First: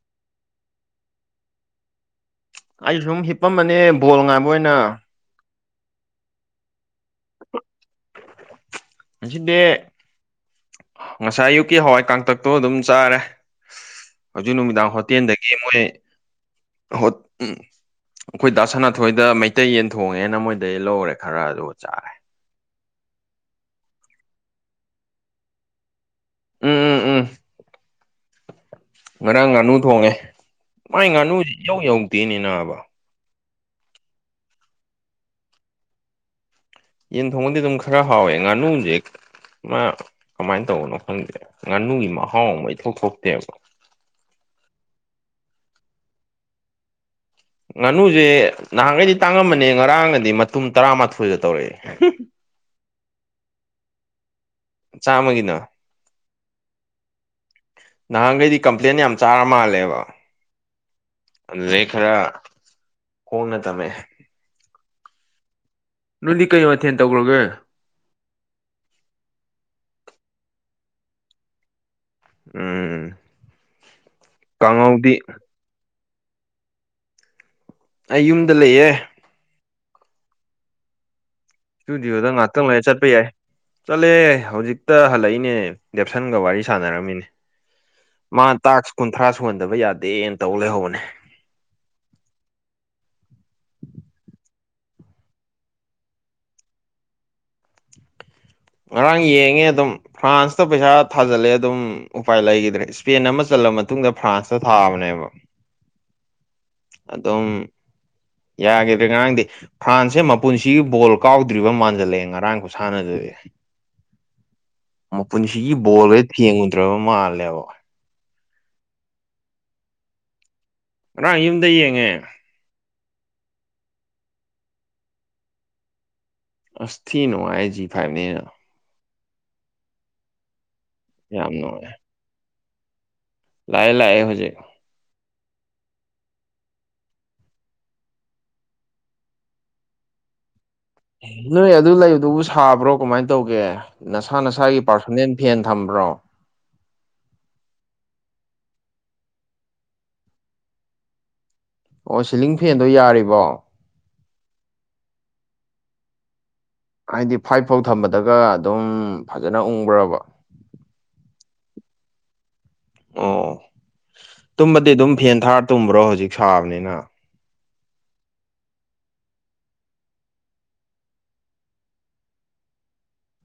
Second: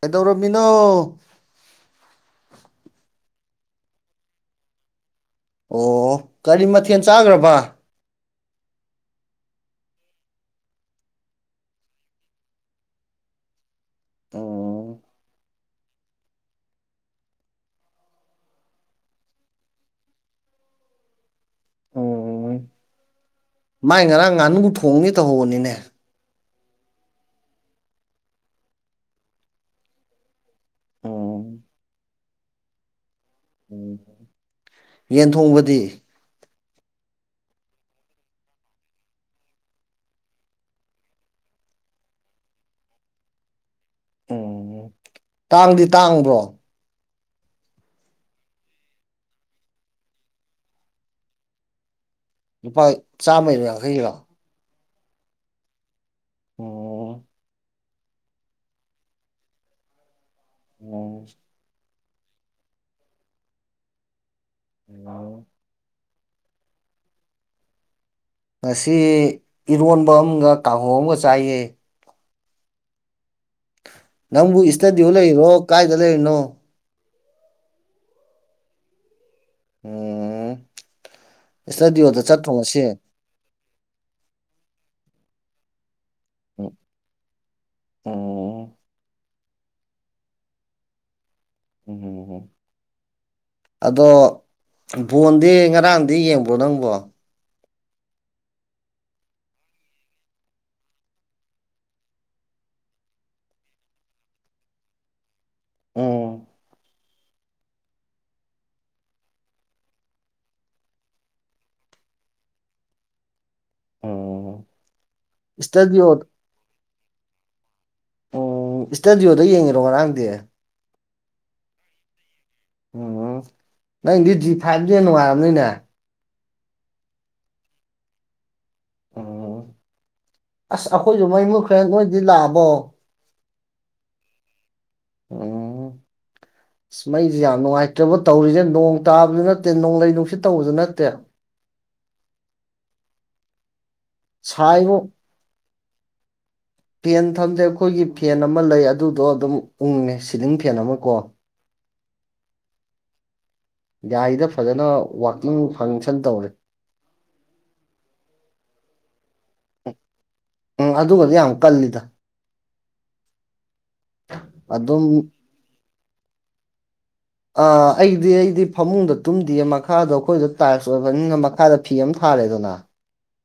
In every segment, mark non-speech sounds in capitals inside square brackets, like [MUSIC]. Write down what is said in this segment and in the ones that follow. ꯀꯩꯗꯧꯔꯝꯃꯤꯅꯣ ꯑꯩ ꯁꯨꯝ ꯍꯤꯞꯄꯝꯝꯕꯅꯦ ꯕꯣꯜ ꯉꯥꯏꯕ ꯑꯣꯏꯅ ꯑꯣ ꯀꯔꯤ ꯃꯊꯦꯜ ꯆꯥꯒ꯭ꯔꯕ ꯑꯁꯤꯗꯤ ꯉꯁꯥꯏ ꯑꯌꯨꯛꯀꯤ ꯍꯋꯥꯏ ꯀꯥꯡꯇꯛꯇꯣ ꯑꯗꯨꯝ ꯆꯥꯔꯦ ꯍꯧꯖꯤꯛ ꯅꯨꯃꯤꯗꯥꯡ ꯑꯣ ꯍꯣꯇꯦꯜꯗꯒꯤ ꯃꯣꯏ ꯍꯣ ꯎꯝ ꯑꯩꯈꯣꯏ ꯗꯥ ꯁꯅꯥꯊꯣꯏ ꯍꯣꯏꯗ ꯃꯩꯇꯩ ꯌꯦꯟ ꯊꯣꯡꯉꯦꯅ ꯃꯣꯏꯗꯒꯤ ꯂꯧꯔꯦ ꯈꯔ ꯑꯗꯨ ꯆꯥꯔꯦ ꯑꯣ ꯃꯥꯏ ꯉꯔꯥꯡ ꯉꯥꯅꯨ ꯊꯣꯡꯅꯦ ꯇꯧꯍꯧꯕꯅꯤꯅꯦ ꯎꯝ ꯎꯝ ꯎꯝ ꯉꯔꯥꯡ ꯉꯥꯅꯨ ꯊꯣꯡꯉꯦ ꯃꯥꯏ ꯎꯝ ꯉꯥꯅꯨꯁꯦ ꯏꯍꯧ ꯌꯧꯗꯦꯅꯦ ꯅꯥꯕ ꯎꯝ ꯌꯦꯟ ꯊꯣꯡꯕꯗꯤ ꯌꯦꯟ ꯊꯣꯡꯕꯗꯤ ꯑꯗꯨꯝ ꯈꯔ ꯍꯥꯎꯋꯦ ꯉꯥꯅꯨꯖꯦ ꯃꯥ ꯀꯃꯥꯏꯅ ꯇꯧꯕꯅꯣ ꯈꯪꯗꯦ ꯉꯥꯅꯨꯒꯤ ꯃꯍꯥꯎ ꯑꯃ ꯏꯊꯣꯛ ꯊꯣꯛꯇꯦꯕ ꯎꯝ ꯇꯥꯡꯗꯤ ꯇꯥꯡꯕ꯭ꯔꯣ ꯉꯥꯅꯨꯁꯦ ꯅꯍꯥꯟꯈꯩꯗꯤ ꯇꯥꯡꯉꯝꯕꯅꯦ ꯉꯔꯥꯡꯅꯗꯤ ꯃꯇꯨꯝ ꯇꯔꯥꯃꯥꯊꯣꯏꯒ ꯇꯧꯔꯛꯑꯦ ꯂꯨꯄꯥ ꯆꯥꯝꯃꯩꯔꯣ ꯌꯥꯡꯈꯩꯒꯤꯔꯣ ꯆꯥꯝꯃꯒꯤꯅ ꯑꯣ ꯅꯍꯥꯟꯒꯩꯗꯤ ꯀꯝꯄ꯭ꯂꯦꯟ ꯌꯥꯝ ꯆꯥꯔ ꯃꯥꯜꯂꯦꯕ ꯑꯗꯨꯗꯩ ꯈꯔ ꯈꯣꯡꯅ ꯇꯝꯃꯦ ꯎꯝ ꯅꯣꯏꯗꯤ ꯀꯩ ꯃꯊꯦꯜ ꯇꯧꯒꯔꯒꯦ ꯉꯁꯤ ꯏꯔꯣꯟꯕ ꯑꯃꯒ ꯀꯥꯡꯍꯧ ꯑꯃꯒ ꯆꯥꯏꯌꯦ ꯎꯝ ꯅꯪꯕꯨ ꯁꯇꯦꯗꯤꯑꯣ ꯀꯥꯡꯍꯧꯗꯤ ꯂꯩꯔꯤꯔꯣ ꯀꯥꯏꯗ ꯂꯩꯅꯣ ꯑꯩ ꯌꯨꯝꯗ ꯂꯩꯌꯦ ꯑꯣ ꯏꯁꯇꯗꯤꯑꯣꯗ ꯏꯁꯇꯨꯗꯤꯑꯣꯗ ꯆꯠꯇ꯭ꯔꯣ ꯉꯥꯛꯇꯪ ꯉꯁꯤ ꯂꯩꯔ ꯆꯠꯄ ꯌꯥꯏ ꯆꯠꯂꯦ ꯍꯧꯖꯤꯛꯇ ꯍꯜꯂꯛꯏꯅꯦ ꯗꯦꯞꯁꯟꯒ ꯋꯥꯔꯤ ꯁꯥꯟꯅꯔꯝꯃꯤꯅꯤ ꯎꯝ ꯃꯥ ꯇꯥꯛꯁ ꯀꯨꯟꯊ꯭ꯔꯥ ꯁꯨꯍꯟꯗꯕ ꯌꯥꯗꯦꯅ ꯇꯧ ꯂꯩꯍꯧꯕꯅꯦ ꯎꯝ ꯍ ꯎꯨꯝ [UNINTELLIGIBLE] ꯑꯗꯣ ꯕꯣꯟꯗꯤ ꯉꯔꯥꯡꯗꯤ ꯌꯦꯡꯕ꯭ꯔꯣ ꯅꯪꯕꯣ ꯉꯔꯥꯡ ꯌꯦꯡꯉꯦ ꯑꯗꯨꯝ ꯐ꯭ꯔꯥꯟꯁꯇ ꯄꯩꯁꯥ ꯊꯥꯖꯜꯂꯦ ꯑꯗꯨꯝ ꯎꯄꯥꯏ ꯂꯩꯒꯤꯗ꯭ꯔꯦ ꯏꯁꯄꯦꯟ ꯑꯃ ꯆꯜꯂꯦ ꯃꯇꯨꯡꯗ ꯐ꯭ꯔꯥꯟꯁꯇ ꯊꯥꯕꯅꯦꯕ ꯎꯝ ꯑꯗꯨꯝ ꯌꯥꯒꯤꯗ꯭ꯔꯦ ꯉꯔꯥꯡꯗꯤ ꯐ꯭ꯔꯥꯟꯁꯁꯦ ꯃꯄꯨꯟꯁꯤꯒꯤ ꯕꯣꯜ ꯀꯥꯎꯗ꯭ꯔꯤꯕ ꯃꯥꯟꯖꯜꯂꯛꯑꯦ ꯉꯔꯥꯡ ꯈꯨꯁꯥꯟꯅꯗꯨꯗꯤ ꯎꯝ ꯃꯄꯨꯟꯁꯤꯒꯤ ꯏꯁꯇꯗꯤꯑꯣ ꯕꯣꯜꯒꯖꯦ ꯊꯦꯡꯗ꯭ꯔꯕ ꯃꯥꯜꯂꯦꯕ ꯎꯝ ꯏꯁꯇꯗꯤꯌꯣꯗ ꯌꯦꯡꯉꯤꯔꯣ ꯉꯔꯥꯡꯗꯤ ꯉꯔꯥꯡ ꯌꯨꯝꯗ ꯌꯦꯡꯉꯦ ꯎꯝ ꯅꯪꯗꯤ ꯖꯤ ꯐꯥꯏꯚ ꯅꯤꯅ ꯅꯨꯡꯉꯥꯏꯔꯝꯅꯤꯅꯦ ꯑꯁ ꯊꯤ ꯅꯨꯉꯥꯏ ꯑꯩ ꯖꯤ ꯐꯥꯏꯚꯅꯤꯅ ꯎꯝ ꯑꯁ ꯑꯩꯈꯣꯏꯖꯨ ꯃꯩ ꯌꯥꯝ ꯃꯨꯠꯈ꯭ꯔꯦ ꯅꯨꯡꯉꯥꯏ ꯅꯣꯏꯗꯤ ꯂꯥꯛꯑꯕꯣ ꯂꯥꯛꯑꯦ ꯂꯥꯛꯑꯦ ꯍꯧꯖꯤꯛ ꯎꯝ ꯏꯁ ꯃꯩꯖꯦ ꯌꯥꯝ ꯅꯨꯡꯉꯥꯏꯇ꯭ꯔꯕ ꯇꯧꯔꯤꯖꯦ ꯅꯣꯡ ꯇꯥꯕꯖꯨ ꯅꯠꯇꯦ ꯅꯣꯡꯂꯩ ꯅꯨꯡꯁꯤꯠ ꯇꯧꯕꯖꯨ ꯅꯠ ꯅꯣꯏ ꯑꯗꯨ ꯂꯩꯕꯗꯨꯕꯨ ꯁꯥꯕ꯭ꯔꯣ ꯀꯃꯥꯏ ꯇꯧꯒꯦ ꯅꯁꯥ ꯅꯁꯥꯒꯤ ꯁꯥꯏꯕꯨ ꯄꯥꯔꯁꯣꯅꯦꯟ ꯐꯦꯟ ꯊꯝꯕ꯭ꯔꯣ ꯐꯦꯟ ꯊꯝꯗꯦ ꯑꯩꯈꯣꯏꯒꯤ ꯐꯦꯟ ꯑꯃ ꯂꯩ ꯑꯗꯨꯗꯣ ꯑꯗꯨꯝ ꯎꯪꯉꯦ ꯁꯤꯂꯤꯡ ꯐꯦꯟ ꯑꯃ ꯀꯣ ꯑꯣ ꯁꯤꯂꯤꯡ ꯐꯦꯟꯗꯣ ꯌꯥꯔꯤꯕꯣ ꯌꯥꯔꯤꯗ ꯐꯖꯅ ꯋꯥꯀꯤꯡ ꯐꯪꯁꯟ ꯇꯧꯔꯦ ꯍꯥꯏꯗꯤ ꯐꯥꯏꯞ ꯐꯧ ꯊꯝꯕꯗꯒ ꯑꯗꯨꯝ ꯐꯖꯅ ꯎꯪꯕ꯭ꯔꯕ ꯎꯝ ꯑꯗꯨꯒꯗꯤ ꯌꯥꯝ ꯀꯜꯂꯤꯗ ꯑꯣ ꯇꯨꯝꯕꯗꯤ ꯑꯗꯨꯝ ꯐꯦꯟ ꯊꯥꯔ ꯇꯨꯝꯕ꯭ꯔꯣ ꯍꯧꯖꯤꯛ ꯁꯥꯕꯅꯤꯅ ꯑ ꯑꯩꯗꯤ ꯑꯩꯗꯤ ꯐꯃꯨꯡꯗ ꯇꯨꯝꯗꯤꯌꯦ ꯃꯈꯥꯗ ꯑꯩꯈꯣꯏꯗꯣ ꯇꯥꯏꯜꯁ ꯑꯣꯏꯕꯅꯤꯅ ꯃꯈꯥꯗ ꯐꯤ ꯑꯃ ꯊꯥꯔꯦꯗꯅ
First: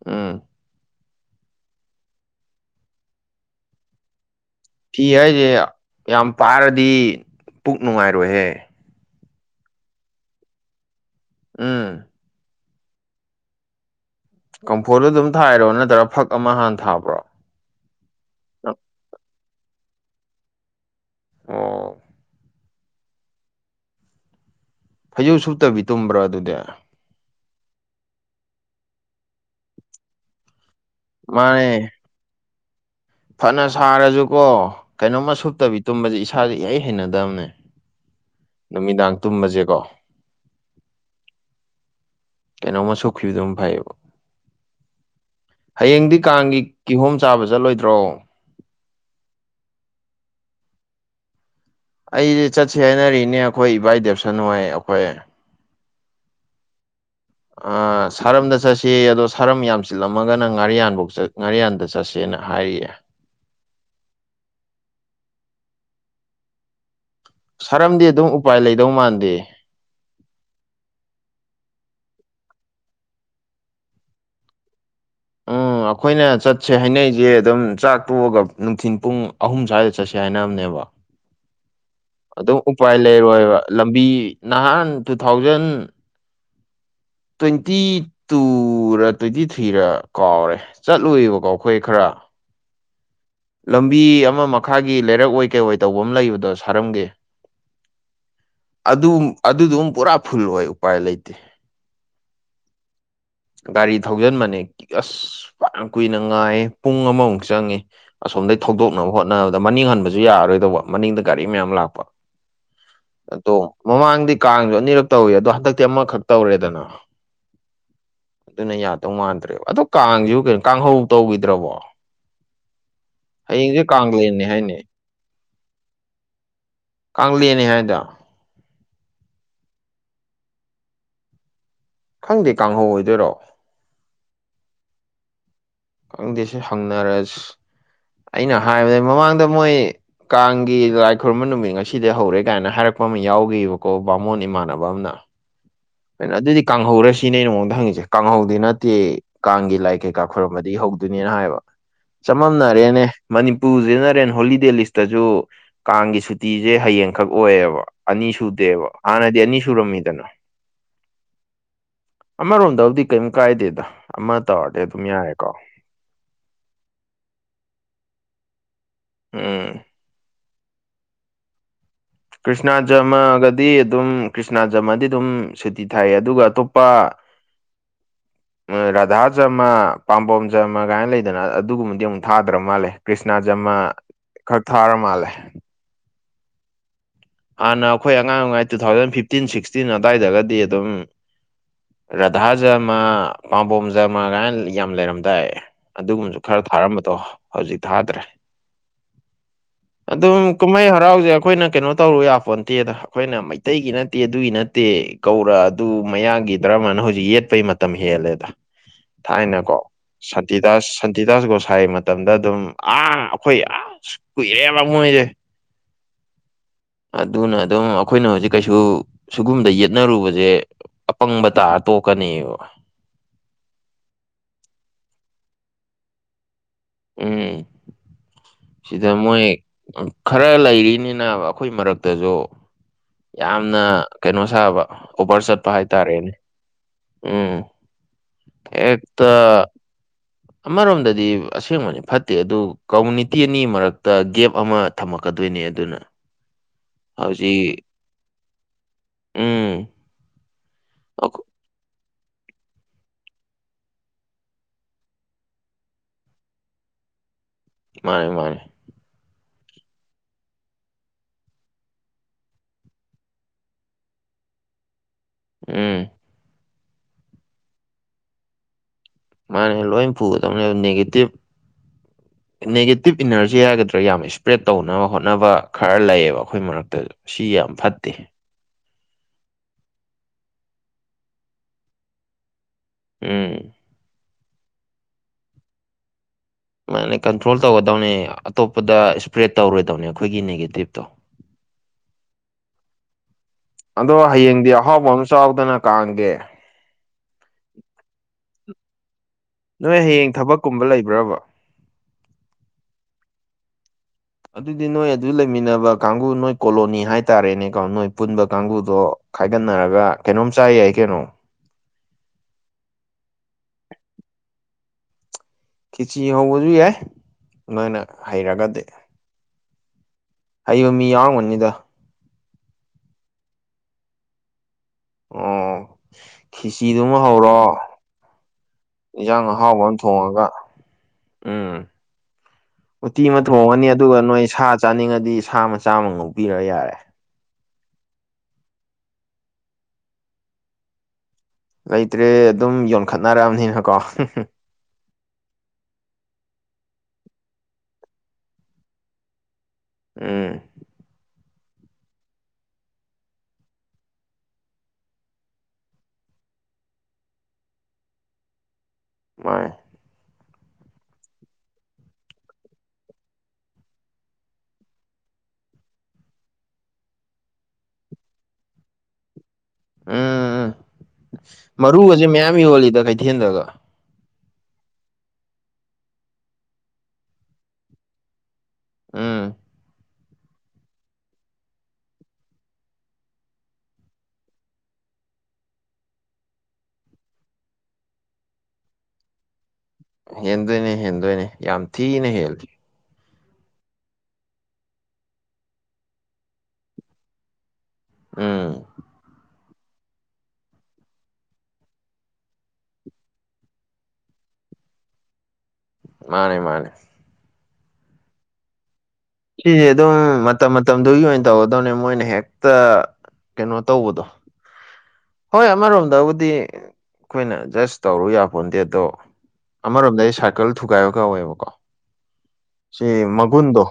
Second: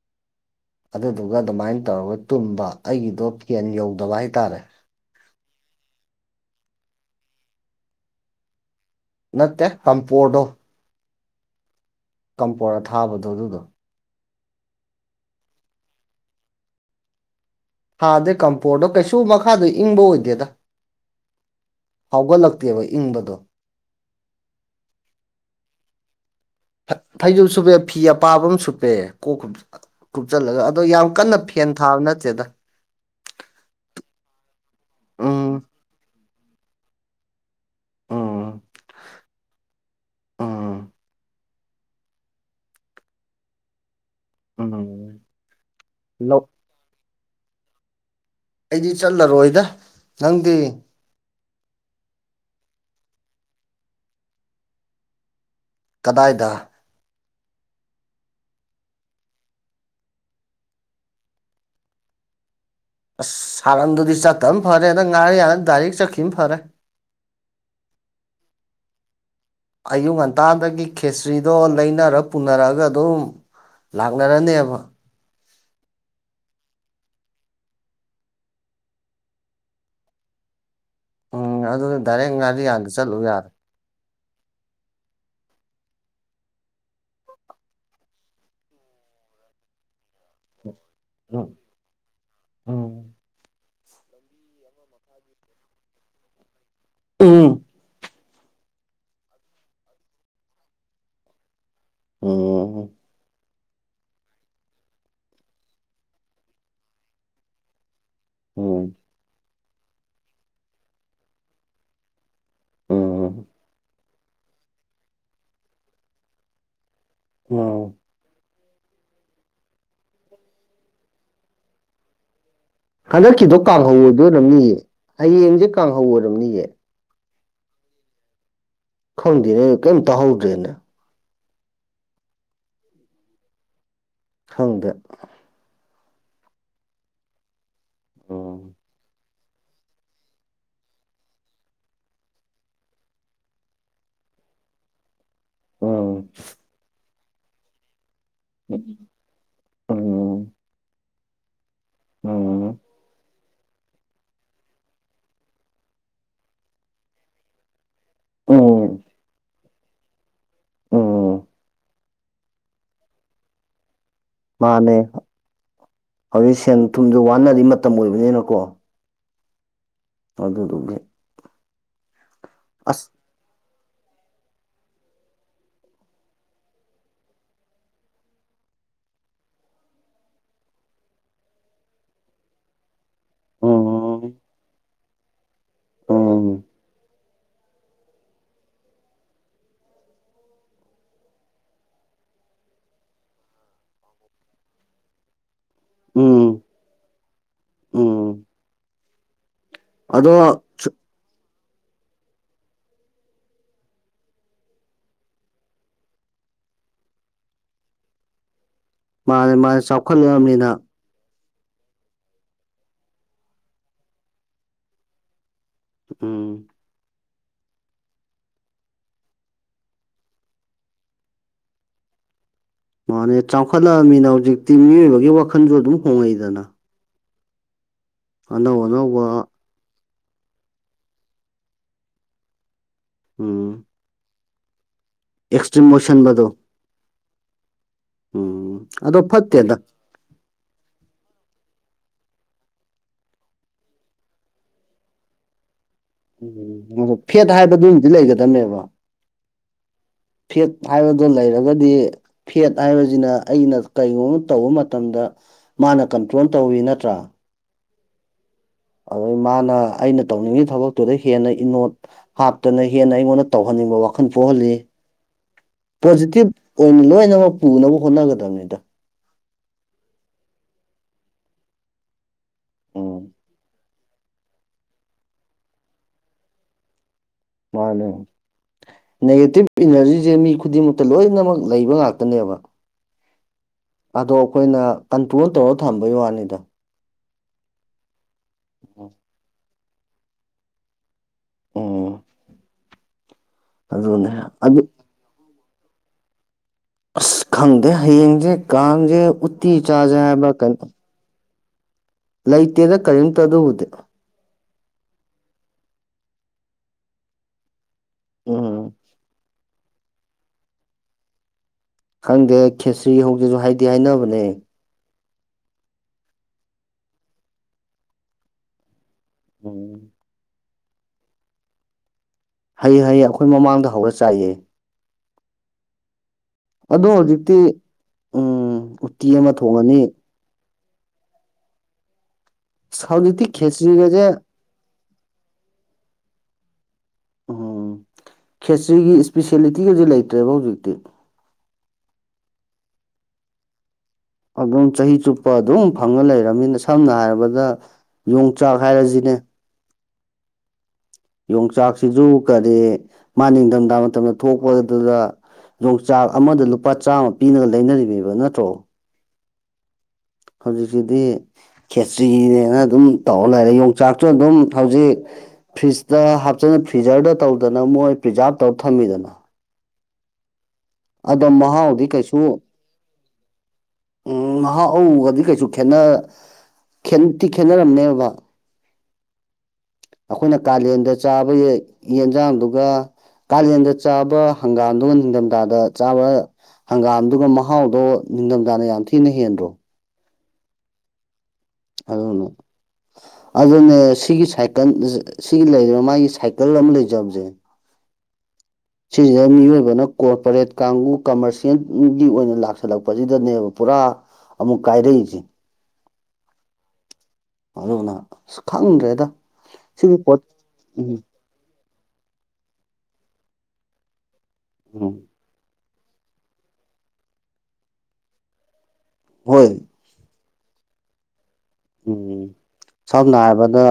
ꯎꯝ ꯑꯗꯨꯗꯨꯒ ꯑꯗꯨꯃꯥꯏꯟ ꯇꯧꯔꯒ ꯇꯨꯝꯕ ꯑꯩꯒꯤꯗꯣ ꯐꯦꯟ ꯌꯧꯗꯕ ꯍꯥꯏꯇꯥꯔꯦ ꯐꯤ ꯍꯥꯏꯖꯦ ꯌꯥꯝ ꯄꯥꯔꯗꯤ ꯄꯨꯛ ꯅꯨꯡꯉꯥꯏꯔꯣꯏꯍꯦ ꯅꯠꯇꯦ ꯍꯝꯄꯣꯔꯗꯣ ꯎꯝ ꯄꯣꯔ ꯑꯊꯥꯕꯗꯣ ꯑꯗꯨꯗꯣ ꯀꯝꯄꯔꯣꯗꯣ ꯑꯗꯨꯝ ꯊꯥꯏꯔꯣ ꯅꯠꯇ꯭ꯔꯥ ꯐꯛ ꯑꯃ ꯍꯥꯟꯅ ꯊꯥꯕ꯭ꯔꯣ ꯍꯥꯟꯗꯩ ꯅꯪ? ꯀꯝꯄꯣꯔꯗꯣ ꯀꯩꯁꯨ ꯃꯈꯥꯗ ꯏꯪꯕ ꯑꯣꯏꯗꯦꯗ ꯑꯣ ꯐꯥꯎꯒꯠꯂꯛꯇꯦꯕ ꯏꯪꯕꯗꯣ ꯐꯩꯖꯨꯞ ꯁꯨꯞꯇꯕꯤ ꯇꯨꯝꯕ꯭ꯔꯣ ꯑꯗꯨꯗꯤ ꯐꯩꯖ ꯁꯨꯞꯄꯦ ꯐꯤ ꯑꯄꯥꯕ ꯑꯃ ꯁꯨꯞꯄꯦ ꯀꯣꯛꯀ ꯀꯨꯞꯆꯜꯂꯒ ꯑꯗꯣ ꯌꯥꯝ ꯀꯟꯅ ꯐꯦꯟ ꯃꯥꯅꯦ ꯊꯥꯕ ꯅꯠꯇꯦꯗ ꯐꯅ ꯁꯥꯔꯁꯨꯀꯣ ꯀꯩꯅꯣꯝꯃ ꯎꯝ ꯁꯨꯞꯇꯕꯤ ꯇꯨꯝꯕꯁꯦ ꯏꯁꯥꯥꯁꯦ ꯏꯍꯩ ꯍꯩꯅꯗꯕꯅꯦ ꯎꯝ ꯅꯨꯃꯤꯗꯥꯡ ꯇꯨꯝꯕꯁꯦꯀꯣ ꯎꯝ ꯀꯩꯅꯣꯝꯃ ꯁꯨꯞꯈꯤꯕꯗꯨꯝ ꯐꯩꯌꯦꯕ ꯎꯝ ꯍꯌꯦꯡꯗꯤ ꯂꯧ ꯀꯥꯡꯒꯤ ꯀꯤꯍꯣꯝ ꯆꯥꯕ ꯆꯠꯂꯣꯏꯗ꯭ꯔꯣ ꯑꯩꯗꯤ ꯆꯠꯂꯔꯣꯏꯗ ꯅꯪꯗꯤ ꯑꯩꯗꯤ ꯆꯠꯁꯦ ꯍꯥꯏꯅꯔꯤꯅꯦ ꯑꯩꯈꯣꯏ ꯏꯕꯥꯏ ꯗꯦꯞꯁꯟ ꯍꯣꯏ ꯑꯩꯈꯣꯏ ꯀꯗꯥꯏꯗ ꯑ ꯁꯔꯝꯗ ꯆꯠꯁꯦꯌꯦ ꯑꯗꯣ ꯁꯥꯔꯝ ꯌꯥꯝ ꯆꯤꯜꯂꯝꯃꯒꯅ ꯉꯥꯔꯤꯌꯥꯟꯐꯧ ꯆꯠ ꯉꯥꯔꯤꯌꯥꯟꯗ ꯆꯠꯁꯦꯅ ꯍꯥꯏꯔꯤꯌꯦ ꯑꯁ ꯁꯥꯔꯟꯗꯨꯗꯤ ꯆꯠꯇꯝ ꯐꯔꯦꯗ ꯉꯥꯔꯤ ꯌꯥꯥꯟꯅ ꯗꯥꯏꯔꯦꯛ ꯆꯠꯈꯤꯝ ꯐꯔꯦ ꯁꯥꯔꯝꯗꯤ ꯑꯗꯨꯝ ꯎꯄꯥꯏ ꯂꯩꯗꯧ ꯃꯥꯟꯗꯦ ꯑꯌꯨꯛ ꯉꯟꯇꯥꯗꯒꯤ ꯈꯦꯆꯔꯤꯗꯣ ꯂꯩꯅꯔ ꯄꯨꯅꯔꯛꯑꯒ ꯑꯗꯨꯝ ꯂꯥꯛꯅꯔꯅꯦꯕ ꯎꯨꯝ ꯑꯩꯈꯣꯏꯅ ꯆꯠꯁꯦ ꯍꯥꯏꯅꯔꯤꯁꯦ ꯑꯗꯨꯝ ꯆꯥꯛ ꯇꯣꯛꯑꯒ ꯅꯨꯡꯊꯤꯟ ꯄꯨꯡ ꯑꯍꯨꯝ ꯁ꯭ꯋꯥꯏꯗ ꯆꯠꯁꯤ ꯍꯥꯏꯅꯅꯦꯕ ꯎꯝ ꯑꯗꯨꯅ ꯗꯥꯏꯔꯦꯛ ꯑꯗꯨꯝ ꯉꯥꯔꯤꯌꯥꯟꯗ ꯎꯄꯥꯏ ꯆꯠꯂꯨ ꯌꯥꯔꯦ ꯂꯩꯔꯣꯏꯕ ꯂꯝꯕꯤ ꯅꯍꯥꯟ ꯇꯨ ꯊꯥꯎꯖꯟ ꯇꯣꯏꯟꯇꯤ ꯇꯨꯔ ꯇꯣꯏꯟꯇꯤ ꯊ꯭ꯔꯤꯔ ꯀꯥꯎꯔꯦ ꯆꯠꯂꯨꯏꯕꯀꯣ ꯑꯩꯈꯣꯏ ꯈꯔ ꯎꯨꯝ ꯂꯝꯕꯤ ꯑꯃ ꯃꯈꯥꯒꯤ ꯂꯩꯔꯛꯑꯣꯏ ꯀꯩꯑꯣꯏ ꯇꯧꯕ ꯑꯃ ꯂꯩꯕꯗꯣ ꯁꯥꯔꯝꯒꯤ ꯎꯨꯝ ꯑꯗꯨ ꯑꯗꯨꯗꯨꯝ ꯄꯨꯔꯥ ꯐꯨꯜ ꯑꯣꯏ ꯎꯄꯥꯏ ꯂꯩꯇꯦ꯫ ꯎꯨꯝ ꯒꯥꯔꯤ ꯊꯧꯖꯤꯟꯕꯅꯦ ꯑꯁ ꯐꯅ ꯀꯨꯏꯅ ꯉꯥꯏ ꯄꯨꯡ ꯑꯃꯃꯨꯛ ꯆꯪꯉꯤ ꯑꯁꯣꯝꯗꯒꯤ ꯎꯝ ꯊꯧꯗꯣꯛꯅꯕ ꯍꯣꯠꯅꯕꯗ ꯃꯅꯤꯡ ꯍꯟꯕꯁꯨ ꯌꯥꯔꯔꯣꯏꯗꯧꯕ ꯃꯅꯤꯡꯗ ꯒꯥꯔꯤ ꯃꯌꯥꯝ ꯂꯥꯛꯄ ꯎꯝ ꯑꯗꯣ ꯃꯃꯥꯡꯗꯤ ꯀꯥꯡꯁꯨ ꯑꯅꯤꯔꯛ ꯇꯧꯋꯤ ꯑꯗꯣ ꯍꯟꯗꯛꯇꯤ ꯑꯃꯥꯔꯛꯈꯛ ꯇꯧꯔꯦꯗꯅ ꯎꯝ ꯑꯗꯨꯅ ꯌꯥꯗꯧ ꯃꯥꯟꯗ꯭ꯔꯦꯕ ꯑꯗꯣ ꯀꯥꯡꯁꯨ ꯀꯩꯅꯣ ꯀꯥꯡꯍꯧ ꯇꯧꯈꯤꯗ꯭ꯔꯕꯣ ꯍꯟꯗꯛꯀꯤꯗꯣ ꯍꯌꯦꯡꯁꯦ ꯀꯥꯡꯍꯧ ꯀꯥꯡꯂꯦꯟꯅꯤ ꯑꯣꯏꯗꯣꯏꯔꯝꯅꯤꯌꯦ ꯍꯥꯏꯅꯦ ꯍꯌꯦꯡꯁꯦ ꯀꯥꯡꯍꯧ ꯑꯣꯏꯔꯔꯕꯅꯤꯌꯦ ꯀꯥꯡꯂꯦꯟꯅꯤ ꯍꯥꯏꯗ ꯈꯪꯗꯦꯅꯦ ꯀꯩꯝ ꯇꯥꯍꯧꯗ꯭ꯔꯦꯅꯦ ꯈꯪꯗꯦ ꯀꯥꯡꯍꯧ ꯑꯣꯏꯗꯣꯏꯔꯣ ꯈꯪꯗꯦ ꯈꯪꯗꯦꯁꯦ ꯍꯪꯅꯔꯁꯤ ꯑꯩꯅ ꯎꯝ ꯍꯥꯏꯕꯗ ꯃꯃꯥꯡꯗ ꯃꯣꯏ ꯀꯥꯡꯒꯤ ꯂꯥꯏ ꯈꯨꯔꯝꯕ ꯅꯨꯃꯤꯠ ꯉꯁꯤꯗ ꯍꯧꯔꯦ ꯀꯥꯏꯅ ꯍꯥꯏꯔꯛꯄ ꯑꯃ ꯌꯥꯎꯒꯤꯕꯀꯣ ꯕꯥꯃꯣꯟ ꯏꯃꯥꯟꯅꯕ ꯑꯃꯅ ꯎꯝ ꯅ ꯑꯗꯨꯗꯤ ꯀꯥꯡꯍꯧꯔꯁꯤꯅꯦ ꯑꯩꯅ ꯃꯉꯣꯟꯗ ꯍꯪꯉꯤꯁꯦ ꯀꯥꯡꯍꯧꯗꯤ ꯅꯠꯇꯦ ꯀꯥꯡꯒꯤ ꯂꯥꯏ ꯀꯩꯀꯥ ꯎꯝ ꯈꯨꯣꯏꯔꯝꯕꯗꯒꯤ ꯍꯧꯗꯣꯏꯅꯦꯅ ꯍꯥꯏꯕ ꯎꯝ ꯆꯃꯝꯅꯔꯦꯅꯦ꯫ ꯃꯅꯤꯄꯨꯔꯖꯤꯅ ꯔꯦꯟ ꯍꯣꯂꯤꯗꯦ ꯂꯤꯁꯇꯁꯨ ꯀꯥꯡꯒꯤ ꯁꯨꯇꯤꯁꯦ ꯍꯌꯦꯡꯈꯛ ꯑꯣꯏꯌꯦꯕ ꯑꯅꯤ ꯁꯨꯗꯦꯕ ꯎꯝ ꯍꯥꯟꯅꯗꯤ ꯑꯅꯤ ꯁꯨꯔꯝꯃꯤꯗꯅ ꯑꯣ ꯑꯃꯔꯣꯝꯗꯕꯨꯗꯤ ꯀꯩꯝ ꯀꯥꯏꯗꯦꯗ ꯑꯃ ꯇꯧꯔꯗꯤ ꯃꯥꯅꯦ ꯑꯗꯨꯝ ꯌꯥꯔꯦꯀꯣ ꯍꯧꯖꯤꯛ ꯁꯦꯟ ꯊꯨꯝꯁꯨ ꯋꯥꯟꯅꯔꯤ ꯃꯇꯝ ꯑꯣꯏꯕꯅꯤꯅꯀꯣ ꯎꯝ ꯑꯗꯨꯗꯨꯒꯤ ꯀ꯭ꯔꯤꯁꯅ ꯑꯁ ꯖꯔꯃꯒꯗꯤ ꯑꯗꯨꯝ ꯀ꯭ꯔꯤꯁꯅꯥ ꯖꯔꯃꯒꯗꯤ ꯑꯗꯨꯝ ꯁꯨꯇꯤ ꯊꯥꯏ ꯑꯗꯨꯒ ꯑꯇꯣꯞꯄ [INAUDIBLE] ꯔꯥꯙꯥ ꯖꯔꯃ ꯄꯥꯝꯕꯣꯝ ꯖꯔꯃ ꯒꯥꯏꯅ ꯂꯩꯗꯅ ꯑꯗꯨꯒꯨꯝꯕꯗꯤ ꯑꯃꯨꯛ ꯊꯥꯗ꯭ꯔ ꯃꯥꯜꯂꯦ꯫ ꯀ꯭ꯔꯤꯁꯅꯥ ꯖꯔꯃꯥ ꯎꯝ ꯈꯔ ꯊꯥꯔꯥ ꯃꯥꯜꯂꯦ ꯑꯣ ꯍꯥꯟꯅ ꯑꯩꯈꯣꯏ ꯑꯉꯥꯡ ꯑꯣꯏꯉꯥꯏ ꯇꯨ ꯊꯥꯎꯖꯟ ꯐꯤꯐꯇꯤꯟ ꯁꯤꯛꯁꯇꯤꯟ ꯑꯗꯨꯋꯥꯏꯗꯒꯗꯤ ꯑꯗꯨꯝ ꯔꯥꯙꯥ ꯖꯔꯃ ꯄꯥꯝꯕꯣꯝ ꯖꯔꯃ ꯀꯥꯏꯅ ꯌꯥꯝ ꯂꯩꯔꯝꯗꯥꯏ ꯑꯗꯨꯒꯨꯝꯕꯁꯨ ꯎꯝ ꯈꯔ ꯊꯥꯔꯝꯕꯗꯣ ꯍꯧꯖꯤꯛ ꯊꯥꯗ꯭ꯔꯦ ꯎꯝ ꯑꯗꯣ ꯑꯗꯨꯝ ꯀꯨꯝꯍꯩ ꯍꯔꯥꯎꯁꯦ ꯑꯩꯈꯣꯏꯅ ꯀꯩꯅꯣ ꯇꯧꯔꯨ ꯌꯥꯄꯣꯟ ꯅꯠꯇꯦꯗ ꯑꯩꯈꯣꯏꯅ ꯃꯩꯇꯩꯒꯤ ꯅꯠꯇꯦ ꯑꯗꯨꯒꯤ ꯅꯠꯇꯦ ꯀꯧꯔ ꯑꯗꯨ ꯃꯌꯥꯡꯒꯤ ꯗꯔꯃꯅ ꯍꯧꯖꯤꯛ ꯌꯦ ꯌꯦꯦꯠꯄꯩ ꯃꯇꯝ ꯍꯦꯜꯂꯦꯗ ꯃꯥꯅꯦ ꯃꯥꯅꯦ ꯆꯥꯎꯈꯠꯂꯛꯑꯕꯅꯤꯅ ꯁꯇꯤꯇꯥꯁ ꯀꯣꯁꯥꯥꯏ ꯃꯇꯝꯗ ꯑꯗꯨꯝ ꯑꯥ ꯑꯩꯈꯣꯏ ꯌꯥꯝ ꯀꯨꯏꯔꯦꯕ ꯃꯣꯏꯁꯦ ꯎꯝ ꯑꯗꯨꯅ ꯑꯗꯨꯝ ꯑꯩꯈꯣꯏꯅ ꯍꯧꯖꯤꯛ ꯀꯩꯁꯨ ꯁꯤꯒꯨꯝꯗ ꯌꯦꯠꯅꯔꯨꯕꯁꯦ ꯑꯄꯪꯕ ꯇꯥꯔ ꯇꯣꯛꯀꯅꯤꯕ ꯃꯥꯅꯦ ꯆꯥꯎꯈꯠꯂꯛꯑꯃꯤꯅ ꯍꯧꯖꯤꯛꯇꯤ ꯃꯤꯑꯣꯏꯕꯒꯤ ꯋꯥꯈꯜꯁꯨ ꯑꯗꯨꯝ ꯍꯣꯡꯉꯛꯏꯗꯅ꯫ ꯎꯝ ꯑꯅꯧ ꯁꯤꯗ ꯑꯅꯧꯕ ꯃꯣꯏ ꯈꯔ ꯂꯩꯔꯤꯅꯤꯅ ꯑꯩꯈꯣꯏ ꯃꯔꯛꯇꯁꯨ ꯎꯝ ꯌꯥꯝꯅ ꯀꯩꯅꯣ ꯁꯥꯕ ꯑꯣꯕꯔ ꯆꯠꯄ ꯑꯦꯛꯁꯇ꯭ꯔꯤꯝ ꯍꯥꯏꯇꯥꯔꯦꯅꯦ ꯑꯣꯏꯁꯟꯕꯗꯣ ꯎꯝ ꯎꯝ ꯑꯗꯣ ꯍꯦꯛꯇ ꯐꯠꯇꯦꯗ ꯑꯃꯔꯣꯝꯗꯗꯤ ꯑꯁꯦꯡꯕꯅꯤ ꯐꯠꯇꯦ ꯑꯗꯨ ꯀꯝꯃꯨꯅꯤꯇꯤ ꯑꯅꯤ ꯃꯔꯛꯇ ꯒꯦꯞ ꯑꯃ ꯊꯝꯃꯛꯀꯗꯣꯏꯅꯤ ꯑꯗꯨꯅ ꯎꯝ ꯑ ꯐꯦꯠ ꯍꯧꯖꯤꯛ ꯍꯥꯏꯕꯗꯨꯃꯗꯤ ꯂꯩꯒꯗꯕꯅꯦꯕ ꯎꯝ ꯐꯦꯠ ꯍꯥꯏꯕꯗꯣ ꯑꯈꯣ- ꯂꯩꯔꯒꯗꯤ ꯐꯦꯠ ꯍꯥꯏꯕꯁꯤꯅ ꯑꯩꯅ ꯀꯔꯤꯒꯨꯝꯕ ꯇꯧꯕ ꯃꯇꯝꯗ ꯃꯥꯅ ꯀꯟꯇ꯭ꯔꯣꯜ ꯇꯧꯋꯤ ꯅꯠꯇ꯭ꯔꯥ ꯃꯥꯅꯦ ꯃꯥꯅꯦ ꯑꯗꯩ ꯃꯥꯅ ꯑꯩꯅ ꯇꯧꯅꯤꯡꯉꯤ ꯊꯕꯛꯇꯨꯗ ꯍꯦꯟꯅ ꯏꯅꯣꯠ ꯍꯥꯞꯇꯅ ꯍꯦꯟꯅ ꯑꯩꯉꯣꯟꯗ ꯇꯧꯍꯟꯅꯤꯡꯕ ꯋꯥꯈꯜ ꯄꯣꯛꯍꯜꯂꯤ ꯎꯝ ꯄꯣꯖꯤꯇꯤꯕ ꯑꯣꯏꯅ ꯂꯣꯏꯅꯃꯛ ꯄꯨꯅꯕ ꯍꯣꯠꯅꯒꯗꯕꯅꯤꯗ ꯃꯥꯅꯦ ꯂꯣꯏ ꯄꯨꯒꯗꯕꯅꯦ ꯅꯦꯒꯦꯇꯤꯞ ꯅꯦꯒꯦꯇꯤꯞ ꯎꯝ ꯏꯅꯔꯖꯤ ꯍꯥꯏꯒꯗ꯭ꯔꯥ ꯌꯥꯝ ꯁꯄ꯭ꯔꯦꯠ ꯇꯧꯅꯕ ꯍꯣꯠꯅꯕ ꯈꯔ ꯂꯩꯌꯦꯕ ꯑꯩꯈꯣꯏ ꯃꯔꯛꯇꯁꯨ ꯁꯤ ꯌꯥꯝ ꯃꯥꯅꯦ ꯐꯠꯇꯦ ꯅꯦꯒꯦꯇꯤꯞ ꯏꯅꯔꯖꯤꯁꯦ ꯃꯤ ꯈꯨꯗꯤꯡꯃꯛꯇ ꯂꯣꯏꯅꯃꯛ ꯂꯩꯕ ꯉꯥꯛꯇꯅꯦꯕ ꯎꯝ ꯑꯗꯣ ꯑꯩꯈꯣꯏꯅ ꯀꯟꯇ꯭ꯔꯣꯜ ꯇꯧꯔ ꯊꯝꯕꯒꯤ ꯋꯥꯅꯤꯗ ꯃꯥꯟꯅꯦ ꯀꯟꯇ꯭ꯔꯣꯜ ꯇꯧꯒꯗꯧꯅꯦ ꯑꯇꯣꯞꯄꯗ ꯁꯄ꯭ꯔꯦꯠ ꯇꯧꯔꯣꯏꯗꯧꯅꯦ ꯑꯩꯈꯣꯏꯒꯤ ꯅꯦꯒꯦꯇꯤꯞꯇꯣ ꯑꯣ ꯑꯗꯣ ꯍꯌꯦꯡꯗꯤ ꯑꯗꯨ ꯑꯍꯥꯎꯕ ꯑꯃ ꯆꯥꯎꯗꯅ ꯀꯥꯡꯒꯦ ꯑꯁ ꯈꯪꯗꯦ ꯍꯌꯦꯡꯁꯦ ꯀꯥꯡꯁꯦ ꯎꯠꯇꯤ ꯆꯥꯖꯦ ꯍꯥꯏꯕꯔ ꯀꯩꯅꯣ ꯕ꯭ꯔꯣꯕꯣ [UNINTELLIGIBLE] ꯂꯩꯇꯦꯗ ꯀꯔꯤꯝꯇ ꯑꯗꯨꯕꯨꯗꯤ ꯑꯗꯨꯗꯤ ꯅꯣꯏ ꯑꯗꯨ ꯂꯩꯃꯤꯟꯅꯕ ꯀꯥꯡꯒꯨ ꯅꯣꯏ ꯀꯣꯂꯣꯅꯤ ꯍꯥꯏꯇꯥꯔꯦꯅꯦꯀꯣ ꯅꯣꯏ ꯄꯨꯟꯕ ꯎꯝ ꯀꯥꯡꯕꯨꯗꯣ ꯈꯥꯏꯒꯠꯅꯔꯒ ꯀꯩꯅꯣꯝ ꯆꯥꯏꯌꯥꯏ ꯀꯩꯅꯣ ꯈꯪꯗꯦ ꯈꯦꯆ꯭ꯔꯤ ꯍꯧꯖꯦꯁꯨ ꯍꯥꯏꯗꯤ ꯍꯥꯏꯅꯕꯅꯦ ꯀꯦꯆ꯭ꯔꯤ ꯍꯧꯕꯁꯨ ꯌꯥꯏ ꯅꯣꯏꯅ ꯍꯩꯔꯒꯗꯤ ꯎꯝ ꯍꯕ ꯃꯤ ꯌꯥꯎꯕꯅꯤꯗ ꯍꯩꯌꯦ ꯍꯩꯌꯦ ꯑꯩꯈꯣꯏ ꯃꯃꯥꯡꯗ ꯍꯧꯔꯒ ꯆꯥꯏꯌꯦ ꯑꯣ ꯑꯗꯣ ꯈꯤꯆꯤꯗꯨꯃ ꯍꯧꯖꯤꯛꯇꯤ ꯍꯧꯔꯣ ꯎꯝ ꯎꯇꯤ ꯏꯟꯁꯥꯡ ꯑꯍꯥꯎꯕ ꯊꯣꯡꯉꯅꯤ ꯑꯃ ꯊꯣꯡꯉꯒ ꯎꯝ ꯑꯁ ꯎꯇꯤ ꯑꯃ ꯍꯧꯖꯤꯛꯇꯤ ꯊꯣꯡꯉꯅꯤ ꯑꯗꯨꯒ ꯈꯦꯆ꯭ꯔꯤꯒꯁꯦ ꯅꯣꯏ ꯁꯥ ꯆꯥꯅꯤꯡꯉꯗꯤ ꯁꯥ ꯃꯆꯥꯃ ꯉꯧꯕꯤꯔ ꯌꯥꯔꯦ ꯎꯝ ꯈꯦꯆ꯭ꯔꯤꯒꯤ ꯁꯄꯤꯁꯦꯂꯤꯇꯤ ꯒꯁꯦ ꯂꯩꯇ꯭ꯔꯦꯕ ꯍꯧꯖꯤꯛꯇꯤ ꯂꯩꯇ꯭ꯔꯦ ꯑꯗꯨꯝ ꯌꯣꯟꯈꯠꯅꯔꯛꯑꯕꯅꯤꯅꯀꯣ ꯑꯗꯨꯝ ꯆꯍꯤ ꯆꯨꯞꯄ ꯑꯗꯨꯝ ꯐꯪꯉ ꯂꯩꯔꯕꯅꯤꯅ ꯁꯝꯅ ꯍꯥꯏꯔꯕꯗ ꯌꯣꯡꯆꯥꯛ ꯍꯥꯏꯔꯁꯤꯅꯦ ꯎꯝ ꯌꯣꯡꯆꯥꯛꯁꯤꯁꯨ ꯀꯔꯤ ꯃꯥ ꯅꯤꯡꯊꯝꯊꯥ ꯃꯇꯝꯗ ꯊꯣꯛꯄꯗꯨꯗ ꯌꯣꯡꯆꯥꯛ ꯑꯃꯗ ꯂꯨꯄꯥ ꯆꯥꯝꯃ ꯄꯤꯔꯒ ꯂꯩꯅꯔꯤꯃꯤꯕ ꯅꯠꯇ꯭ꯔꯣ ꯃꯥꯅꯦ ꯍꯧꯖꯤꯛꯁꯤꯗꯤ ꯈꯦꯇ꯭ꯔꯤꯅꯦꯅ ꯑꯗꯨꯝ ꯇꯧꯔ ꯂꯩꯔꯦ ꯌꯣꯡꯆꯥꯛꯁꯨ ꯑꯗꯨꯝ ꯍꯧꯖꯤꯛ ꯐ꯭ꯔꯤꯖꯇ ꯍꯥꯞꯆꯟꯅ ꯐ꯭ꯔꯤꯖꯔꯗ ꯇꯧꯗꯅ ꯃꯣꯏ ꯄ꯭ꯔꯤꯖꯥꯕ ꯇꯧꯔ ꯊꯝꯃꯤꯗꯅ ꯑꯗꯣ ꯃꯍꯥꯎꯗꯤ ꯃꯔꯨꯁꯦ ꯀꯩꯁꯨ ꯃꯌꯥꯝ ꯌꯣꯜꯂꯤꯗ ꯀꯩꯊꯦꯜꯗꯒ ꯎꯝ ꯉꯥꯏꯍꯥꯛ ꯑꯒꯗꯤ ꯀꯩꯁꯨ ꯈꯦꯅꯇꯤ ꯈꯦꯠꯅꯔꯝꯅꯦꯕ ꯎꯝ ꯑꯩꯈꯣꯏꯅ ꯀꯥꯂꯦꯟꯗ ꯆꯥꯕ ꯌꯦꯟꯁꯥꯡꯗꯨꯒ ꯀꯥꯂꯦꯟꯗ ꯆꯥꯕ ꯍꯪꯒꯥꯝꯗ ꯅꯤꯡꯊꯝꯊꯥꯗ ꯆꯥꯕ ꯍꯪꯒꯥꯝꯗꯨꯒ ꯃꯍꯥꯎꯗꯣ ꯅꯤꯡꯊꯝꯊꯥꯅ ꯌꯥꯝ ꯊꯤꯅ ꯍꯦꯟꯗ꯭ꯔꯣ ꯍꯦꯟꯗꫭꯏꯅꯦ ꯍꯦꯟꯗꫭꯏꯅꯦ ꯍꯥꯏꯒꯨꯝꯅ ꯑꯗꯨꯅꯦ ꯁꯤꯒꯤ ꯁꯥꯏꯀꯜ ꯁꯤꯒꯤ ꯂꯩꯔꯤꯕ ꯃꯥꯒꯤ ꯁꯥꯏꯀꯜ ꯑꯃ ꯂꯩꯖꯕꯁꯦ ꯎꯝ ꯁꯤꯁꯤꯅ ꯃꯤꯑꯣꯏꯕꯅ ꯀꯣꫪꯄꯣꯔꯦꯠ ꯀꯥꯡꯕꯨ ꯀꯃꫪꯁꯤꯌꯦꯜꯒꯤ ꯑꯣꯏꯅ ꯂꯥꯛꯁꯜꯂꯛꯄꯁꯤꯗꯅꯦꯕ ꯄꯨꯔꯥ ꯑꯃꯨꯛ ꯀꯥꯏꯔꯛꯏꯁꯤ ꯃꯥꯅꯦ ꯃꯥꯅꯦ ꯑꯗꯨꯅ ꯑꯁ‌ ꯈꯪꯗ꯭ꯔꯦꯗ ꯁꯤꯁꯦ ꯑꯗꯨꯝ ꯁꯤꯒꯤ ꯄꯣꯠ ꯃꯇꯝ ꯎꯝ ꯃꯇꯝꯗꯨꯒꯤ ꯑꯣꯏꯅ ꯇꯧꯒꯗꯧꯅꯦ ꯃꯣꯏꯅ ꯍꯦꯛꯇ ꯀꯩꯅꯣ ꯇꯧꯕꯗꯣ ꯎꯝ ꯍꯣꯏ ꯑꯃꯔꯣꯝꯗꯕꯨꯗꯤ ꯑꯩꯈꯣꯏꯅ ꯖꯁ ꯇꯧꯔꯨ ꯌꯥꯄꯣꯟꯇꯦ ꯑꯗꯣ ꯍꯣꯏ ꯑꯃꯔꯣꯝꯗ ꯍꯥꯏꯗꯤ ꯁꯥꫪꯀꯜ ꯊꯨꯒꯥꯏꯕ ꯀꯧꯋꯦꯕꯀꯣ ꯎꯝ ꯁꯤ ꯁꯝꯅ ꯃꯒꯨꯟꯗꯣ ꯍꯥꯏꯔꯕꯗ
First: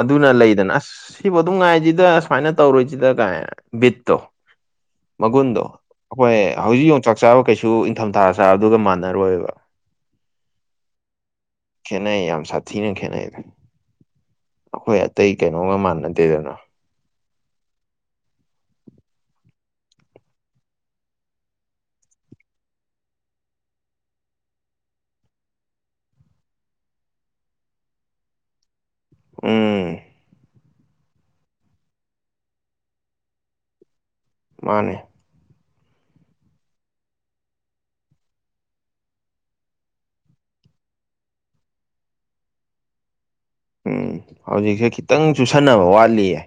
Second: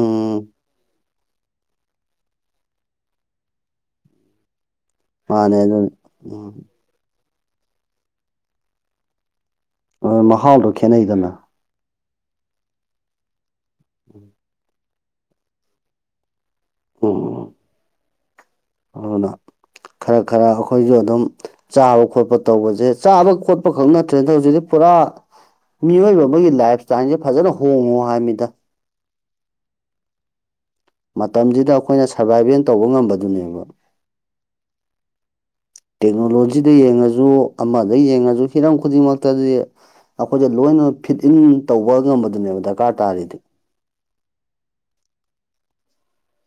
ꯑꯗꯨꯅ ꯂꯩꯗꯅ ꯑꯁ ꯁꯤꯕꯨ ꯑꯗꯨꯝ ꯉꯥꯏꯁꯤꯗ ꯁꯨꯃꯥꯏꯅ ꯇꯧꯔꫭꯏꯁꯤꯗ ꯀꯥꯏ ꯕꯤꯠꯇꯣ ꯃꯥꯅꯦ ꯃꯒꯨꯟꯗꯣ ꯑꯗꯨꯅꯤ ꯑꯩꯈꯣꯏ ꯍꯧꯖꯤꯛ ꯌꯣꯡꯆꯥꯛ ꯆꯥꯕ ꯀꯩꯁꯨ ꯏꯪꯊꯝꯊꯥꯗ ꯆꯥꯕꯗꯨꯒ ꯃꯥꯟꯅꯔꯣꯏꯕ ꯑ ꯃꯍꯥꯎꯗꯣ ꯈꯦꯠꯅꯩꯗꯅ ꯈꯦꯠꯅꯩ ꯌꯥꯝ ꯁꯥꯊꯤꯅ ꯈꯦꯠꯅꯩꯗ ꯑꯈꯣꯏ ꯑꯇꯩ ꯀꯩꯅꯣꯒ ꯃꯥꯟꯅꯗꯦꯗꯅ ꯎꯝ ꯑꯗꯨꯅ ꯈꯔ ꯈꯔ ꯑꯩꯈꯣꯏꯁꯨ ꯑꯗꯨꯝ ꯆꯥꯕ ꯈꯣꯠꯄ ꯇꯧꯕꯁꯦ ꯆꯥꯕ ꯈꯣꯠꯄ ꯈꯛ ꯅꯠꯇ꯭ꯔꯦꯗ ꯍꯧꯖꯤꯛꯇꯤ ꯄꯨꯔꯥ ꯃꯤꯑꯣꯏꯕ ꯑꯃꯒꯤ ꯂꯥꯏꯐ ꯏꯁ꯭ꯇꯥꯏꯜꯁꯦ ꯐꯖꯅ ꯍꯣꯡꯉꯣ ꯍꯥꯏꯕꯃꯤꯗ ꯎꯝ ꯃꯇꯝꯁꯤꯗ ꯑꯩꯈꯣꯏꯅ ꯁꫪꯕꯥꯏꯚꯦꯜ ꯇꯧꯕ ꯉꯝꯕꯗꯨꯅꯦꯕ ꯃꯥꯅꯦ ꯇꯦꯛꯅꯣꯂꯣꯖꯤꯗ ꯌꯦꯡꯉꯁꯨ ꯑꯃꯗ ꯌꯦꯡꯉꯁꯨ ꯍꯤꯔꯝ ꯈꯨꯗꯤꯡꯃꯛꯇꯗꯤ ꯑꯈꯣꯏꯗ ꯂꯣꯏꯅ ꯐꯤꯠ ꯏꯟ ꯇꯧꯕ ꯉꯝꯕꯗꯨꯅꯦꯕ ꯗꫪꯀꯥꫪ ꯇꯥꯔꯤꯗꯤ ꯎꯝ ꯍꯧꯖꯤꯛꯁꯦ ꯈꯤꯇꯪ ꯆꯨꯁꯟꯅꯕ ꯋꯥꯠꯂꯤꯌꯦ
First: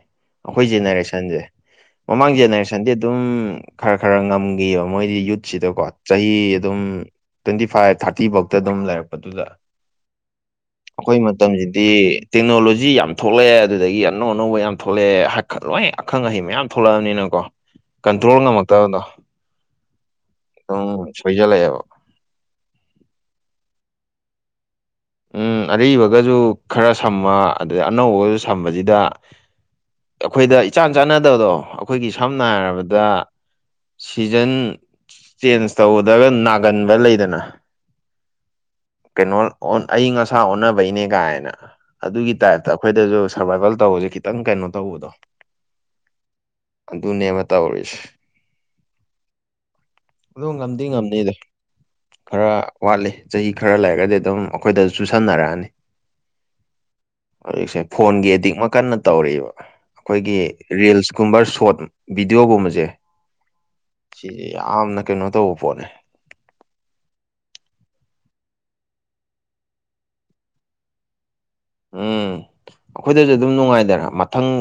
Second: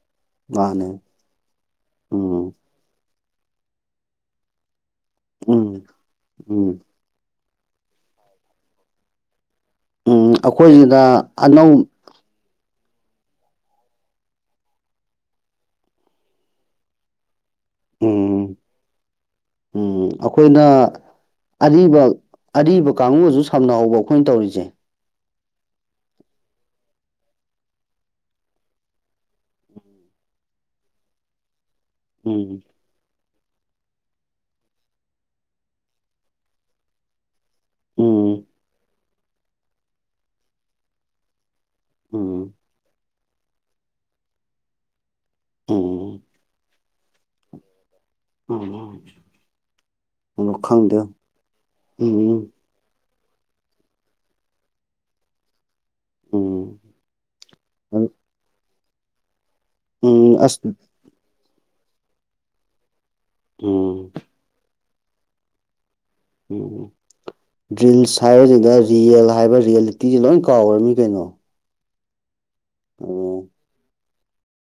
ꯑꯈꯣꯏ ꯃꯥꯅꯦ ꯖꯦꯅꯦꯔꯦꯁꯟꯁꯦ ꯃꯃꯥꯡ ꯎꯝ ꯖꯦꯅꯦꯔꯦꯁꯟꯗꯤ ꯑꯗꯨꯝ ꯈꯔ ꯈꯔ ꯉꯝꯒꯤꯌꯦꯕ ꯃꯣꯏꯗꯤ ꯌꯨꯠꯁꯤꯗꯀꯣ ꯎꯝ ꯆꯍꯤ ꯑꯗꯨꯝ ꯎꯝ ꯇ꯭ꯋꯦꯟꯇꯤ ꯐꯥꯏꯚ ꯊꯥꫪꯇꯤ ꯐꯧꯗ ꯑꯗꯨꯝ ꯂꯩꯔꯛꯄꯗꯨꯗ ꯎꯝ ꯑꯩꯈꯣꯏꯁꯤꯅ ꯑꯅꯧ ꯒꯤ ꯇꯦꯛꯅꯣꯂꯣꯖꯤ ꯌꯥꯝ ꯊꯣꯛꯂꯛꯑꯦ ꯑꯗꯨꯗꯒꯤ ꯑꯅꯧ ꯑꯅꯧꯕ ꯌꯥꯝ ꯊꯣꯛꯂꯛꯑꯦ ꯍꯥꯠꯒ ꯂꯣꯏ ꯑꯈꯪ ꯑꯍꯩ ꯃꯌꯥꯝ ꯊꯣꯛꯂꯛꯑꯕꯅꯤꯅꯀꯣ ꯀꯟꯇ꯭ꯔꯣꯜ ꯎꯝ ꯉꯝꯃꯛꯇꯕꯗꯣ ꯎꯝ ꯑꯩꯈꯣꯏꯅ ꯑꯗꯨꯝ ꯁꯣꯏꯖꯜꯂꯛꯑꯦꯕ ꯑꯔꯤꯕ ꯑꯔꯤꯕ ꯀꯥꯡꯕꯨꯁꯨ ꯁꯝꯅꯍꯧꯕ ꯑꯩꯈꯣꯏꯅ ꯇꯧꯔꯤꯁꯦ ꯎꯝ ꯑꯔꯤꯕꯒꯖꯨ ꯈꯔ ꯁꯝꯕ ꯑꯗꯩ ꯑꯅꯧꯕꯒꯁꯨ ꯁꯝꯕꯁꯤꯗ ꯑꯩꯈꯣꯏꯗ ꯏꯆꯥꯟ ꯆꯥꯟꯅꯗꯕꯗꯣ ꯑꯩꯈꯣꯏꯒꯤ ꯁꯝꯅ ꯎꯝ ꯍꯥꯏꯔꯕꯗ ꯑꯗ ꯁꯤꯖꯟ ꯆꯦꯟꯖ ꯇꯧꯗꯒ ꯅꯥꯒꯟꯕ ꯂꯩꯗꯅ ꯎꯝ ꯀꯩꯅꯣ ꯑꯏꯤꯡ ꯑꯁꯥ ꯑꯣꯟꯅꯕꯩꯅꯦ ꯀꯥꯏꯅ ꯑꯗꯨꯒꯤ ꯎꯝ ꯇꯥꯏꯞꯇ ꯑꯩꯈꯣꯏꯗꯁꯨ ꯁꯔꯕꯥꯏꯚꯦꯜ ꯇꯧꯕꯁꯦ ꯈꯤꯇꯪ ꯀꯩꯅꯣ ꯇꯧꯕꯗꯣ ꯎꯝ ꯑꯗꯨꯅꯦꯕ ꯇꯧꯔꯤꯁꯦ ꯎꯝ ꯑꯗꫭ ꯑꯗꯣ ꯉꯝꯗꯤ ꯈꯪꯗꯦ ꯉꯝꯅꯤꯗ ꯎꯝ ꯈꯔ ꯋꯥꯠꯂꯤ ꯆꯍꯤ ꯈꯔ ꯂꯩꯔꯒꯗꯤ ꯑꯗꯨꯝ ꯑꯩꯈꯣꯏꯗ ꯆꯨꯁꯟꯅꯔꯛꯑꯅꯤ ꯎꯝ ꯍꯧꯖꯤꯛꯁꯦ ꯐꯣꯟꯒꯤ ꯑꯦꯗꯤꯛꯃ ꯀꯟꯅ ꯇꯧꯔꯤꯕ ꯎꯝ ꯑꯁ ꯑꯩꯈꯣꯏꯒꯤ ꯔꯤꯜꯁꯀꯨꯝꯕ ꯁꯣꯠ ꯚꯤꯗꯤꯌꫭꯒꯨꯝꯕꯁꯦ ꯎꯝ ꯁꯤꯁꯦ ꯌꯥꯝꯅ ꯀꯩꯅꯣ ꯇꯧꯕ ꯄꯣꯠꯅꯦ ꯔꯤꯜꯁ ꯍꯥꯏꯕꯁꯤꯗ ꯔꯤꯌꯦꯜ ꯍꯥꯏꯕ ꯔꯤꯌꯦꯂꯤꯇꯤꯁꯦ ꯂꯣꯏ ꯀꯥꯎꯒ꯭ꯔꯝꯃꯤ ꯀꯩꯅꯣ ꯎꯝ ꯑꯣ ꯑꯩꯈꯣꯏꯗꯁꯨ ꯑꯗꯨꯝ ꯅꯨꯡꯉꯥꯏꯗꯅ ꯃꯊꯪ